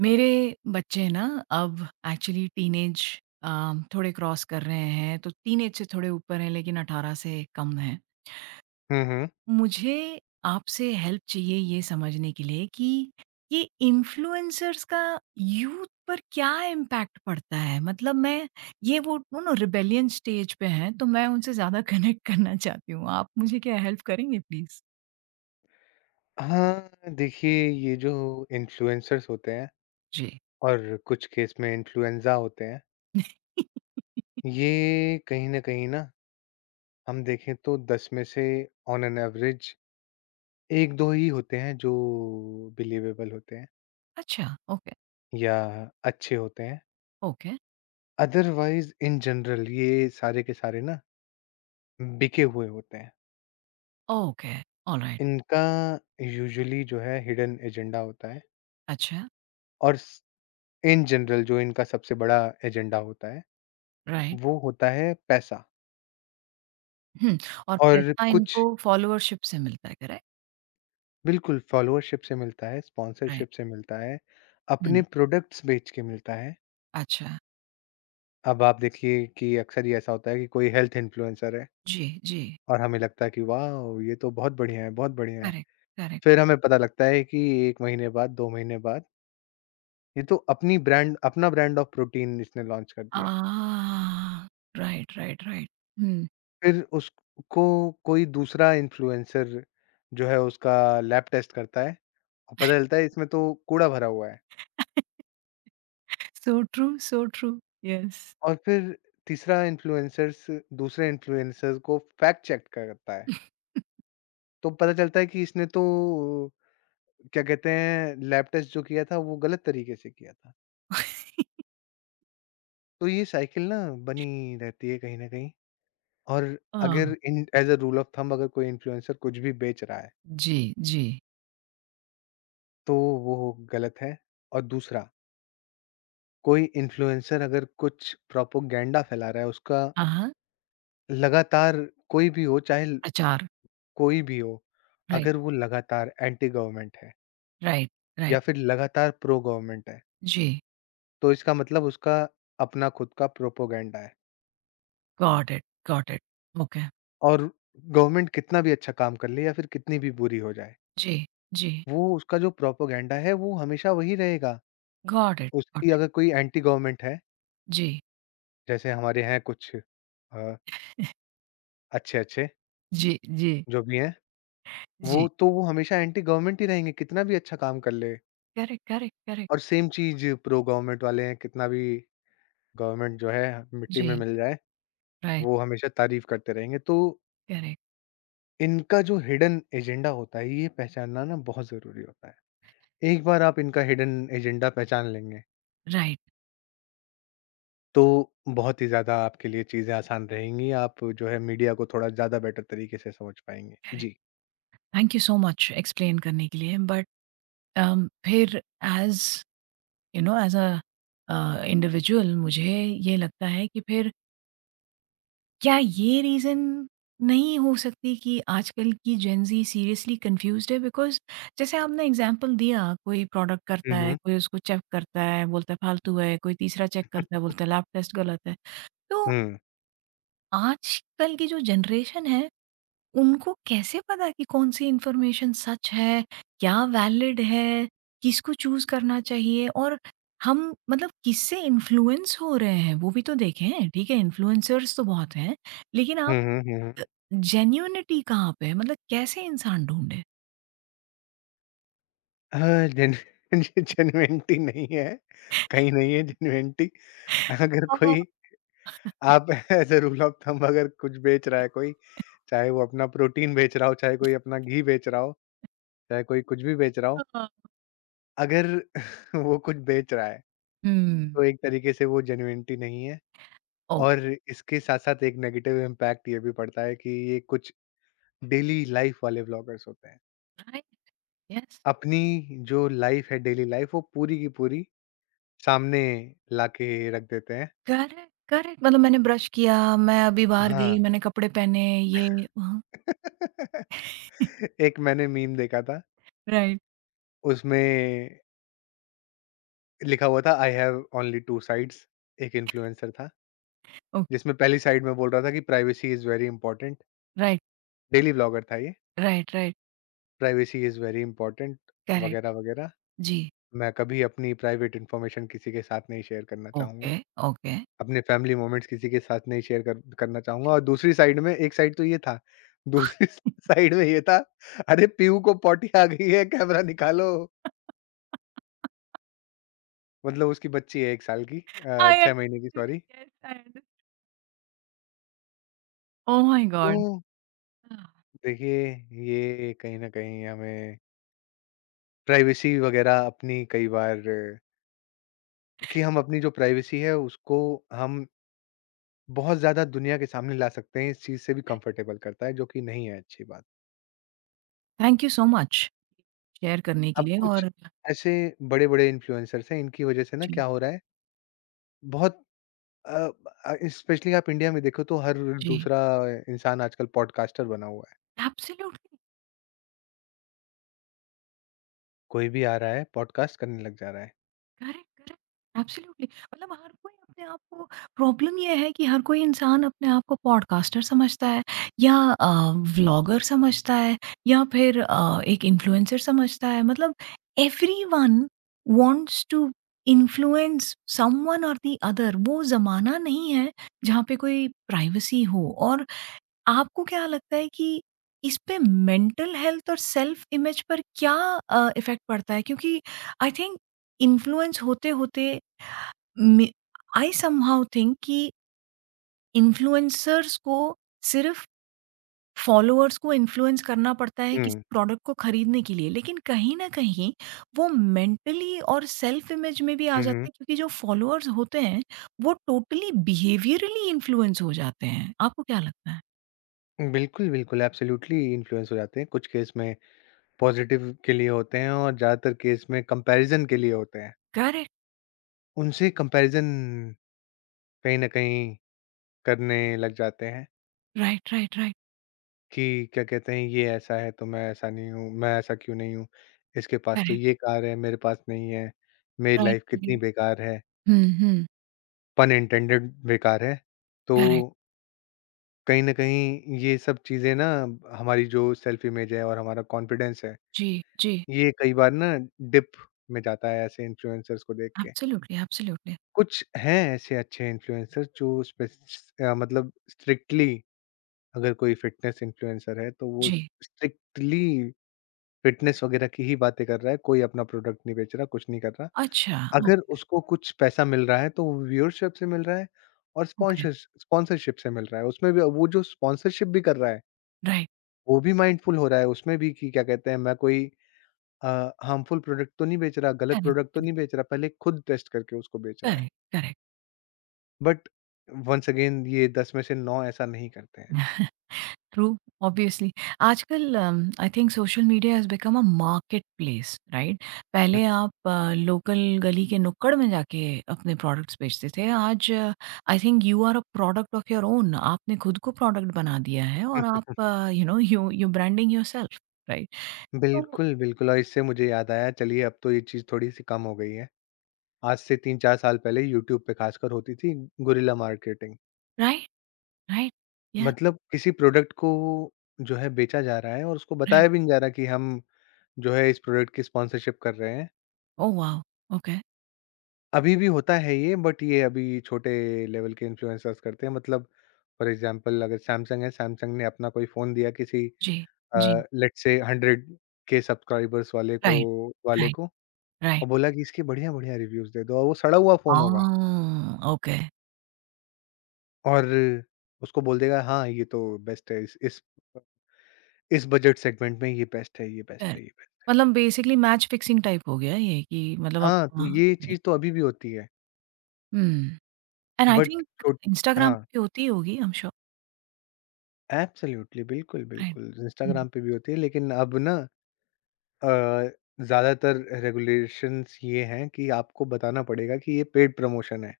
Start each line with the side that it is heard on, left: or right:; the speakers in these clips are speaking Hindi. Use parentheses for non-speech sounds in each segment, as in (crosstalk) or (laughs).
right: मेरे बच्चे ना अब एक्चुअली टीनेज थोड़े क्रॉस कर रहे हैं तो टीनेज से थोड़े ऊपर हैं लेकिन 18 से कम हैं।
left: हुँ, हुँ।
right: मुझे आपसे हेल्प चाहिए ये समझने के लिए कि ये इन्फ्लुएंसर्स का यूथ पर क्या इम्पैक्ट पड़ता है मतलब मैं ये वो ना रिबेलियन स्टेज पे हैं तो मैं उनसे ज़्यादा कनेक्ट करना चाहती हूँ। आप मुझे क्या हेल्प करेंगे प्लीज़?
left: हाँ, देखिए ये जो इन्फ्लुएंसर्स होते हैं
right: जी।
left: और कुछ केस में इन्फ्लुएंज़ा होते हैं,
right: (laughs)
left: ये कहीं न कहीं ना हम देखें तो 10 में से ऑन एन एवरेज 1-2 ही होते हैं जो बिलीवेबल होते हैं
right: अच्छा, ओके,
left: या अच्छे होते हैं।
right: ओके,
left: अदरवाइज़ इन जनरल ये सारे के सारे ना बिके हुए होते हैं।
right: Okay, alright.
left: इनका यूजुअली जो है हिडन एजेंडा होता है
right: अच्छा, राइट।
left: और स इन जनरल जो इनका सबसे बड़ा एजेंडा होता है,
right: अच्छा, right.
left: वो होता है पैसा।
right: हुँ, और
left: और
right: पैसा
left: कुछ
right: इनको फॉलोअरशिप से मिलता है, करेक्ट?
left: बिल्कुल फॉलोअरशिप से मिलता है,
right: राइट,
left: स्पॉन्सरशिप से मिलता है, अपने
right: हुँ,
left: प्रोडक्ट्स बेच के मिलता है।
right: अच्छा।
left: अब आप देखिए कि अक्सर ही ऐसा होता है कि कोई हेल्थ इन्फ्लुएंसर है
right: जी, जी,
left: और हमें लगता है कि वॉव! ये तो बहुत बढ़िया है, बहुत बढ़िया है।
right: Correct, correct.
left: फिर हमें पता लगता है कि 1 महीने बाद, 2 महीने बाद ये तो अपनी ब्रांड अपना ब्रांड ऑफ प्रोटीन इसने लॉन्च कर दिया है।
right: आह! Right, right, right. हुँ,
left: फिर उसको कोई दूसरा इन्फ्लुएंसर जो है उसका लैब टेस्ट करता है और पता चलता है इसमें तो कूड़ा भरा हुआ है।
right: So true, yes.
left: और फिर तीसरा इन्फ्लुएंसर्स दूसरे इन्फ्लुएंसर्स को फैक्ट चेक करता है। तो पता चलता है कि इसने तो क्या कहते हैं लैब टेस्ट जो किया था वो गलत तरीके से किया था। तो ये साइकिल ना बनी रहती है कहीं न कहीं और
right: अ,
left: अगर इन as a rule of thumb अगर कोई इन्फ्लुएंसर कुछ भी बेच रहा है,
right: जी, जी।
left: तो वो गलत है। और दूसरा कोई इन्फ्लुएंसर अगर कुछ प्रोपेगेंडा फैला रहा है उसका
right: हाँ, हाँ,
left: लगातार कोई भी हो, चाहे
right: प्रचार,
left: कोई भी हो,
right: राइट,
left: अगर वो लगातार एंटी गवर्नमेंट है
right: राइट,
left: या
right: राइट।
left: फिर लगातार प्रो गवर्नमेंट है,
right: जी,
left: तो इसका मतलब उसका अपना खुद का प्रोपेगेंडा है।
right: Got it, okay.
left: और गवर्नमेंट कितना भी अच्छा काम कर ले या फिर कितनी भी बुरी हो जाए,
right: जी, जी,
left: वो उसका जो प्रोपेगेंडा है वो हमेशा वही रहेगा।
right: गॉट इट,
left: उसकी
right: गॉट इट।
left: अगर कोई एंटी गवर्नमेंट है,
right: जी,
left: जैसे हमारे हैं कुछ अ, अच्छे-अच्छे
right: जी, जी,
left: जो भी हैं, वो
right: जी।
left: तो वो हमेशा एंटी गवर्नमेंट ही रहेंगे कितना भी अच्छा काम कर ले।
right: Correct, correct, correct.
left: और सेम चीज़ प्रो गवर्नमेंट वाले हैं, कितना भी गवर्नमेंट जो है मिट्टी में
right: जी,
left: मिल जाए,
right: राइट,
left: वो हमेशा तारीफ़ करते रहेंगे। तो
right: करेक्ट,
left: इनका जो हिडन एजेंडा होता है, ये पहचानना ना बहुत ज़रूरी होता है। एक बार आप इनका हिडन एजेंडा पहचान लेंगे,
right: राइट,
left: तो बहुत ही ज़्यादा आपके लिए चीज़ें आसान रहेंगी। आप जो है मीडिया को थोड़ा ज़्यादा बेटर तरीके से समझ पाएँगे। जी।
right: Correct. Thank you so much explain करने के लिए बट फिर as you know as individual मुझे ये लगता है कि फिर क्या ये रीज़न नहीं हो सकती कि आजकल की जेन ज़ी सीरियसली कन्फ्यूज़्ड है? बिकॉज़ जैसे आपने एग्ज़ाम्पल दिया कोई प्रोडक्ट करता
left: हुँ,
right: है,
left: हुँ।
right: कोई उसको चेक करता है, बोलता है फालतू है, कोई तीसरा चेक करता है, बोलता है लैब टेस्ट गलत है। तो
left: हुँ।
right: आजकल की जो जनरेशन है उनको कैसे पता कि कौन-सी इन्फॉर्मेशन सच है, क्या वैलिड है, किसको चूज़ करना चाहिए और हम मतलब किससे इन्फ्लुएंस हो रहे हैं, वो भी तो देखें। ठीक है, इन्फ्लुएंसर्स तो बहुत हैं, लेकिन
left: हुँ,
right: आप
left: हुँ, हुँ, हुँ।
right: जेन्युइनिटी कहाँ पे है? मतलब कैसे इंसान ढूँढे?
left: हाँ, जेन (laughs) जेनुइनिटी नहीं है, कहीं नहीं है जेनुइनिटी। अगर
right: हाँ,
left: कोई आप (laughs) as a rule of thumb अगर कुछ बेच रहा है कोई, चाहे वो अपना प्रोटीन बेच रहा हो, चाहे कोई अपना घी बेच रहा हो, चाहे कोई कुछ भी बेच रहा हो
right: हाँ।
left: अगर (laughs) वो कुछ बेच रहा है,
right: हुँ।
left: तो एक तरीके से वो जेन्युइनिटी नहीं है
right: ओह!
left: और इसके साथ-साथ एक नेगेटिव इम्पैक्ट ये भी पड़ता है कि ये कुछ डेली लाइफ़ वाले व्लॉगर्स होते हैं।
right: राइट, यस,
left: अपनी जो लाइफ़ है डेली लाइफ़ वो पूरी की पूरी सामने लाके रख देते हैं।
right: करेक्ट, करेक्ट मतलब मैंने ब्रश किया, मैं अभी बाहर
left: हाँ।
right: गई, मैंने कपड़े पहने, ये, वहाँ।
left: (laughs)
right: (laughs)
left: एक मैंने मीम देखा था,
right: राइट,
left: उसमें लिखा हुआ था आई हैव ओनली 2 साइड्स, एक इन्फ्लुएंसर था,
right: ओह!
left: जिसमें पहली साइड में बोल रहा था कि privacy is very important,
right: right,
left: daily vlogger था ये।
right: Right, right,
left: privacy is very important
right: correct,
left: वगैरह, वगैरह।
right: जी।
left: मैं कभी अपनी प्राइवेट इन्फॉर्मेशन किसी के साथ नहीं शेयर करना चाहूँगा।
right: ఓకే. ఓకే.
left: अपने फैमिली मोमेंट्स किसी के साथ नहीं शेयर कर करना चाहूँगा और दूसरी साइड में एक साइड तो ये था, दूसरी (laughs)
right: (laughs)
left: साइड में ये था, अरे पीहू को पॉटी आ गई है, कैमरा निकालो। मतलब उसकी बच्ची है 1 साल की
right: I
left: 6 महीने की
right: understood.
left: Sorry.
right: Yes, I understood. Oh my
left: तो
right: गॉड!
left: देखिए, ये कहीं न कहीं हमें प्राइवेसी वगैरह अपनी कई बार कि हम अपनी जो प्राइवेसी है उसको हम बहुत ज़्यादा दुनिया के सामने ला सकते हैं, इस चीज़ से भी
right: Thank
left: कंफर्टेबल करता है, जो कि नहीं है अच्छी बात।
right: Thank you so much share करने के
left: अब
right: लिए
left: कुछ
right: और
left: ऐसे बड़े-बड़े इन्फ्लुएंसर्स हैं, इनकी वजह से ना
right: जी,
left: क्या हो रहा है, बहुत अ, स्पेशली आप इंडिया में देखो तो हर
right: जी।
left: दूसरा इंसान आजकल पॉडकास्टर बना हुआ है।
right: Absolutely.
left: कोई भी आ रहा है, पॉडकास्ट करने लग जा रहा है।
right: Correct, correct, absolutely. मतलब हर कोई अपने आप को, प्रॉब्लम यह है कि हर कोई इंसान अपने आप को पॉडकास्टर समझता है या व्लॉगर समझता है या फिर एक इन्फ्लुएंसर समझता है। मतलब everyone wants to influence someone और दी अदर। वो जमाना नहीं है जहाँ पे कोई प्राइवेसी हो। और आपको क्या लगता है कि इस पे मेंटल हेल्थ और सेल्फ इमेज पर क्या इफ़ेक्ट पड़ता है? क्योंकि आई थिंक इन्फ्लुएंस होते-होते मे आई समहाउ थिंक कि इन्फ्लुएंसर्स को सिर्फ़ फॉलोअर्स को इन्फ्लुएंस करना पड़ता है किसी
left: हुँ,
right: प्रोडक्ट को खरीदने के लिए। लेकिन कहीं न कहीं वो मेंटली और सेल्फ इमेज में भी आ
left: हुँ,
right: जाता
left: हुँ।
right: है, क्योंकि जो फॉलोअर्स होते हैं, वो टोटली बिहेवियरली इन्फ्लुएंस हो जाते हैं। आपको क्या लगता है?
left: बिल्कुल, बिल्कुल, एब्सोल्युटली इन्फ्लुएंस हो जाते हैं। कुछ केस में पॉज़िटिव के लिए होते हैं और ज़्यादातर केस में कंपैरिज़न के लिए होते हैं।
right: करेक्ट।
left: उनसे कंपैरिज़न कहीं न कहीं करने लग जाते हैं।
right: Right, right, right.
left: कि क्या कहते हैं ये ऐसा है तो मैं ऐसा नहीं हूँ, मैं ऐसा क्यों नहीं हूँ, इसके पास तो
right: करेक्ट।
left: ये कार है, मेरे पास नहीं है, मेरी
right: राइट,
left: लाइफ कितनी
right: राइट।
left: बेकार है,
right: हुँ, हुँ।
left: पन इंटेंडेड बेकार है। तो
right: करेक्ट।
left: कहीं न कहीं ये सब चीज़ें ना हमारी जो सेल्फ इमेज है और हमारा कॉन्फिडेंस है,
right: जी, जी।
left: ये कई बार ना डिप में जाता है ऐसे इन्फ्लुएंसर्स को देख के।
right: Absolutely, absolutely.
left: कुछ हैं ऐसे अच्छे इन्फ्लुएंसर्स जो स्पेस मतलब स्ट्रिक्टली अगर कोई फिटनेस इन्फ्लुएंसर है तो वो
right: जी।
left: स्ट्रिक्टली फ़िटनेस वगैरह की ही बातें कर रहा है, कोई अपना प्रोडक्ट नहीं बेच रहा, कुछ नहीं कर रहा।
right: अच्छा,
left: अगर
right: ओके,
left: उसको कुछ पैसा मिल रहा है, तो वो व्यूअरशिप से मिल रहा है और
right: ओके।
left: स्पॉन्शर्स स्पॉन्सरशिप से मिल रहा है। उसमें भी वो जो स्पॉन्सरशिप भी कर रहा है,
right: राइट,
left: वो भी माइंडफुल हो रहा है उसमें भी कि क्या कहते हैं, मैं कोई अ, हार्मफुल प्रोडक्ट तो नहीं बेच रहा, गलत
right: करेक्ट,
left: प्रोडक्ट तो
right: करेक्ट,
left: नहीं बेच रहा, पहले खुद टेस्ट करके उसको बेच रहा है।
right: Correct, correct.
left: But once again ये 10 में से 9 ऐसा नहीं करते हैं।
right: True, obviously. (laughs) आजकल I think social media has become a market place, right? पहले आप लोकल गली के नुक्कड़ में जाके अपने प्रोडक्ट्स बेचते थे। आज I think you are a product of your own. आपने खुद को प्रोडक्ट बना दिया है और
left: (laughs)
right: आप you know, you you branding yourself, right? तो
left: बिल्कुल, बिल्कुल और इससे मुझे याद आया, चलिए अब तो ये चीज़ थोड़ी-सी कम हो गई है। आज से 3-4 साल पहले यूट्यूब पे खासकर होती थी गुरिल्ला मार्केटिंग।
right: Right, right. या।
left: मतलब किसी प्रोडक्ट को जो है बेचा जा रहा है और उसको
right: राइट।
left: बताया भी नहीं जा रहा कि हम जो है इस प्रोडक्ट की स्पॉन्सरशिप कर रहे हैं।
right: Oh wow! ओके।
left: अभी भी होता है ये बट ये अभी छोटे लेवल के इन्फ्लुएंसर्स करते हैं। मतलब फॉर एग्ज़ाम्पल अगर सैमसंग है, सैमसंग ने अपना कोई फ़ोन दिया किसी
right: जी,
left: अ,
right: जी।
left: लेट्स से 100 के सब्सक्राइबर्स वाले को
right: राइट,
left: वाले
right: राइट,
left: को
right: राइट।
left: और बोला कि इसके बढ़िया-बढ़िया रिव्यूज़ दे दो और वो सड़ा हुआ फ़ोन होगा।
right: ओह! ओके।
left: और उसको बोल देगा हाँ, ये तो बेस्ट है इस बजट सेगमेंट में ये बेस्ट है, ये बेस्ट है,
right: करेक्ट।
left: ये बेस्ट
right: मतलब बेसिकली मैच फिक्सिंग टाइप हो गया ये। कि मतलब आप,
left: हाँ, तो
right: हाँ,
left: ये
right: राइट।
left: चीज़ तो अभी भी होती है
right: हुँ। एंड आई
left: बट
right: थिंक
left: छोट
right: इंस्टाग्राम
left: हाँ,
right: पे होती ही होगी, आई एम श्योर,
left: एब्सोल्यूटली बिल्कुल,
right: राइट?
left: बिल्कुल
right: हुँ,
left: इंस्टाग्राम पे भी होती है लेकिन अब ना अ, ज़्यादातर रेगुलेशंस ये हैं कि आपको बताना पड़ेगा कि ये पेड प्रमोशन है।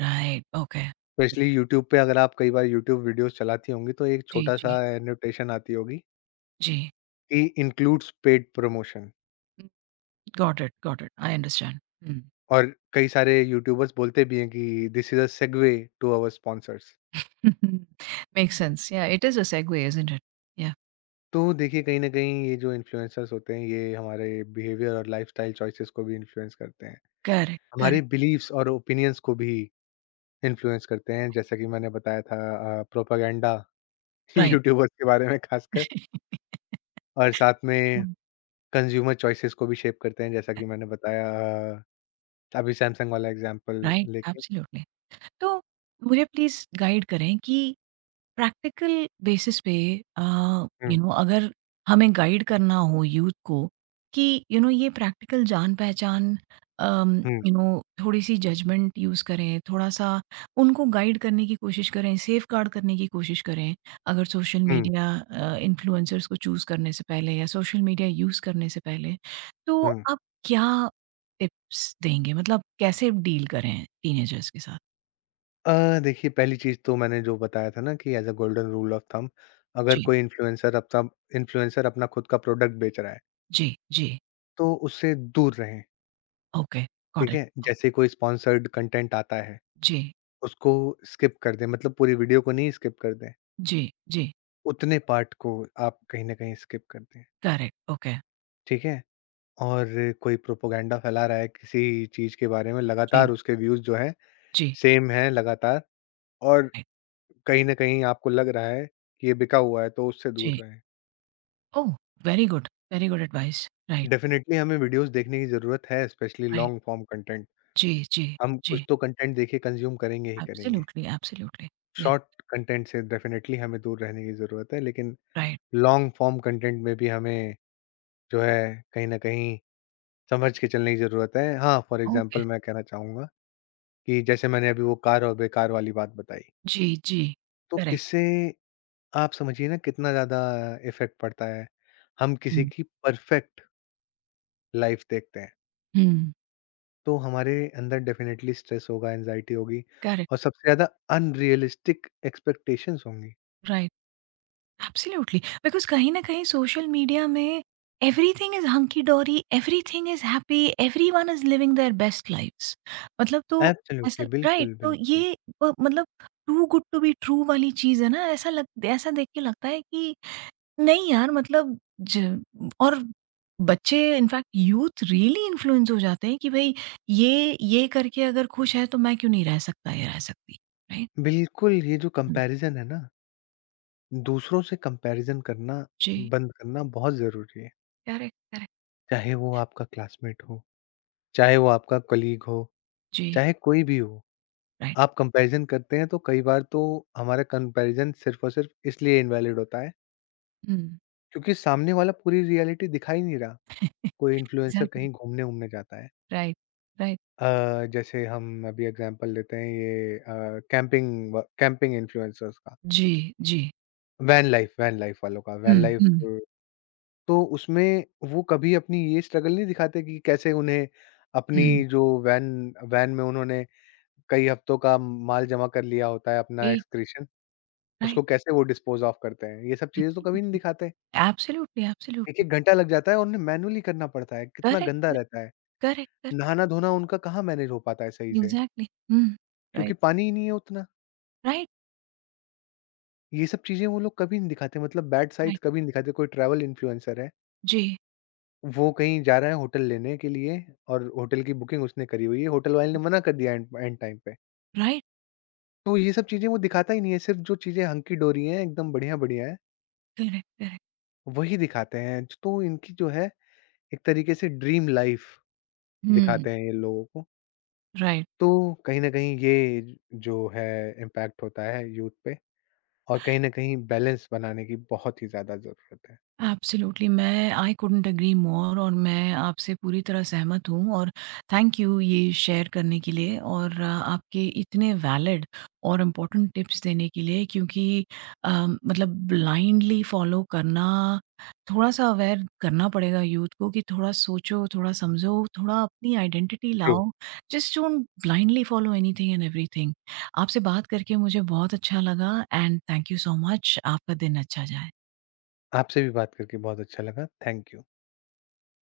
right: Right, okay.
left: स्पेशली यूट्यूब पे अगर आप कई बार यूट्यूब वीडियोज़ चलाती होंगी तो एक
right: जी,
left: छोटा-सा
right: जी,
left: एनोटेशन आती होगी
right: जी।
left: कि includes paid promotion.
right: Got it, got it. I understand. हुँ।
left: और कई सारे यूट्यूबर्स बोलते भी हैं कि this is a segue to our sponsors.
right: Makes sense. Yeah, it is a segue, isn't it? Yeah,
left: तो देखिए कहीं ना कहीं ये जो इन्फ्लुएंसर्स होते हैं ये हमारे बिहेवियर और लाइफस्टाइल चॉइसेस को भी इन्फ्लुएंस करते हैं
right: करेक्ट,
left: हमारे
right: करेक्ट,
left: बिलीव्स और ओपिनियंस को भी इन्फ्लुएंस करते हैं जैसा कि मैंने बताया था प्रोपागेंडा
right: राइट।
left: यूट्यूबर्स (laughs) के बारे में खासकर और साथ
right: हुँ,
left: में कंज्यूमर चॉइसेस को भी शेप करते हैं जैसा कि मैंने बताया अ, अभी सैमसंग वाला एग्जांपल
right: राइट,
left: लेके।
right: एब्सोल्युटली। (laughs) तो मुझे प्लीज़ गाइड करें कि प्रैक्टिकल बेसिस पे यू
left: हम्म।
right: नो अगर हमें गाइड करना हो यूथ को कि यू नो ये प्रैक्टिकल जान पहचान,
left: हम्म।
right: यू नो थोड़ी सी जजमेंट यूज़ करें, थोड़ा सा उनको गाइड करने की कोशिश करें, सेफ गार्ड करने की कोशिश करें, अगर सोशल
left: हम्म।
right: मीडिया इन्फ्लुएंसर्स को चूज़ करने से पहले या सोशल मीडिया यूज़ करने से पहले, तो
left: हम्म।
right: आप क्या टिप्स देंगे मतलब कैसे डील करें टीनेजर्स के साथ।
left: देखिए पहली चीज़ तो मैंने जो बताया था ना कि as a golden rule of thumb अगर
right: जी,
left: कोई इन्फ्लुएंसर अपना खुद का प्रोडक्ट बेच रहा है,
right: J, J,
left: तो उससे दूर रहें,
right: okay, got
left: ठीक
right: it.
left: है? जैसे ही कोई स्पॉन्सर्ड कंटेंट आता है,
right: J,
left: उसको स्किप कर दें मतलब पूरी वीडियो को नहीं स्किप कर दें,
right: J, J,
left: उतने पार्ट को आप कहीं न कहीं स्किप कर दें,
right: correct, okay.
left: ठीक है? और कोई प्रोपेगेंडा फैला रहा है किसी चीज़ के बारे में लगातार
right: J,
left: उसके व्यूज़ जो हैं,
right: J,
left: सेम हैं लगातार और
right: right.
left: कहीं न कहीं आपको लग रहा है कि ये बिका हुआ है, तो उससे दूर
right: J,
left: रहें।
right: oh, very good, very good advice, right.
left: Definitely हमें वीडियोज़ देखने की ज़रूरत है, specially
right: Right,
left: long form content.
right: J, J,
left: हम कुछ
right: J,
left: तो कंटेंट देखिए कंज़्यूम करेंगे ही करेंगे।
right: absolutely, absolutely, yes.
left: Short content से डेफ़िनेटली हमें दूर रहने की ज़रूरत है, लेकिन
right: Right,
left: लॉन्ग फॉर्म कंटेंट में भी हमें जो है कहीं न कहीं समझ के चलने की ज़रूरत है। हाँ, फॉर एग्ज़ाम्पल
right: okay,
left: मैं कहना चाहूँगा कि जैसे मैंने अभी वो कार और बेकार वाली बात बताई,
right: J, J,
left: तो
right: correct,
left: इससे आप समझिए ना कितना ज़्यादा इफ़ेक्ट पड़ता है। हम किसी
right: hmm.
left: की परफ़ेक्ट लाइफ़ देखते हैं।
right: Hmm,
left: तो हमारे अंदर डेफ़िनेटली स्ट्रेस होगा, एंग्ज़ायटी होगी
right: correct,
left: और सबसे ज़्यादा अनरियलिस्टिक एक्सपेक्टेशंस होंगी।
right: right. Absolutely, because कहीं न कहीं सोशल मीडिया में everything is hunky dory, everything is happy, everyone is living their best lives मतलब। तो
left: एब्सोल्युटली,
right: ऐसा, राइट?
left: बिल्कुल,
right: तो
left: बिल्कुल।
right: ये मतलब too good to be true वाली चीज़ है ना, ऐसा लग, ऐसा देख के लगता है कि नहीं यार मतलब ज और बच्चे इनफैक्ट यूथ रियली इन्फ्लुएंस हो जाते हैं कि भई ये ये करके अगर खुश है तो मैं क्यों नहीं रह सकता या रह सकती, राइट?
left: बिल्कुल, ये जो
right: हुँ,
left: कंपैरिज़न है ना, दूसरों से कंपैरिज़न करना
right: जी,
left: बंद करना बहुत ज़रूरी है।
right: Correct, correct.
left: चाहे वो आपका क्लासमेट हो, चाहे वो आपका कलीग हो,
right: जी,
left: चाहे कोई भी हो।
right: राइट।
left: आप कंपैरिज़न करते हैं तो कई बार तो हमारा कंपैरिज़न सिर्फ़ और सिर्फ़ इसलिए इनवैलिड होता है,
right: हुँ।
left: क्योंकि सामने वाला पूरी रियलिटी दिखा ही नहीं रहा। कोई इन्फ्लुएंसर
right: एग्ज़ैक्टली,
left: कहीं घूमने-वूमने जाता है।
right: Right, right.
left: जैसे हम अभी एग्जांपल लेते हैं ये कैंपिंग इन्फ्लुएंसर्स का,
right: जी, जी।
left: वैन लाइफ वालों का, वैन
right: हुँ,
left: लाइफ
right: हुँ,
left: तो उसमें वो कभी अपनी ये स्ट्रगल नहीं दिखाते कि कैसे उन्हें अपनी
right: हुँ।
left: जो वैन वैन में उन्होंने कई हफ्तों का माल जमा कर लिया होता है अपना
right: ए,
left: एक्सक्रीशन,
right: राइट,
left: उसको कैसे वो डिस्पोज़ ऑफ करते हैं, ये सब चीज़ें तो कभी नहीं
right: एब्सोल्यूटली,
left: दिखाते।
right: Absolutely,
left: 1-1
right: absolutely.
left: घंटा लग जाता है और उन्हें मैनुअली करना पड़ता है, कितना
right: करेक्ट,
left: गंदा
right: करेक्ट,
left: रहता है।
right: करेक्ट, करेक्ट,
left: नहाना-धोना उनका कहाँ मैनेज हो पाता है सही से,
right: एग्ज़ैक्टली। हुँ,
left: क्योंकि
right: राइट,
left: पानी ही नहीं है उतना।
right: राइट,
left: ये सब चीज़ें वो लोग कभी नहीं दिखाते मतलब बैड साइड्स
right: राइट।
left: कभी नहीं दिखाते। कोई ट्रैवल इन्फ्लुएंसर है,
right: जी,
left: वो कहीं जा रहा है होटल लेने के लिए और होटल की बुकिंग उसने करी हुई है, होटल वाले ने मना कर दिया एंड एंड टाइम पे।
right: राइट,
left: तो ये सब चीज़ें वो दिखाता ही नहीं है, सिर्फ़ जो चीज़ें हंकी डोरी हैं, एकदम बढ़िया-बढ़िया हैं,
right: करेक्ट, करेक्ट।
left: वही दिखाते हैं। तो इनकी जो है एक तरीके से ड्रीम लाइफ़
right: हुँ,
left: दिखाते हैं ये लोगों को।
right: राइट।
left: तो कहीं न कहीं ये जो है इम्पैक्ट होता है यूथ पे और कहीं न कहीं बैलेंस बनाने की बहुत ही ज़्यादा ज़रूरत है।
right: एब्सोल्युटली मैं, आई कुडन्ट एग्री मोर और मैं आपसे पूरी तरह सहमत हूँ। और थैंक यू ये शेयर करने के लिए और आपके इतने वैलिड और इम्पोर्टेंट टिप्स देने के लिए, क्योंकि मतलब ब्लाइंडली फॉलो करना, थोड़ा सा अवेयर करना पड़ेगा यूथ को कि थोड़ा सोचो, थोड़ा समझो, थोड़ा अपनी आइडेंटिटी
left: ट्रू।
right: लाओ। Just don't blindly follow anything and everything. आपसे बात करके मुझे बहुत अच्छा लगा and thank you so much. आपका दिन अच्छा जाए।
left: आपसे भी बात करके बहुत अच्छा लगा। Thank you.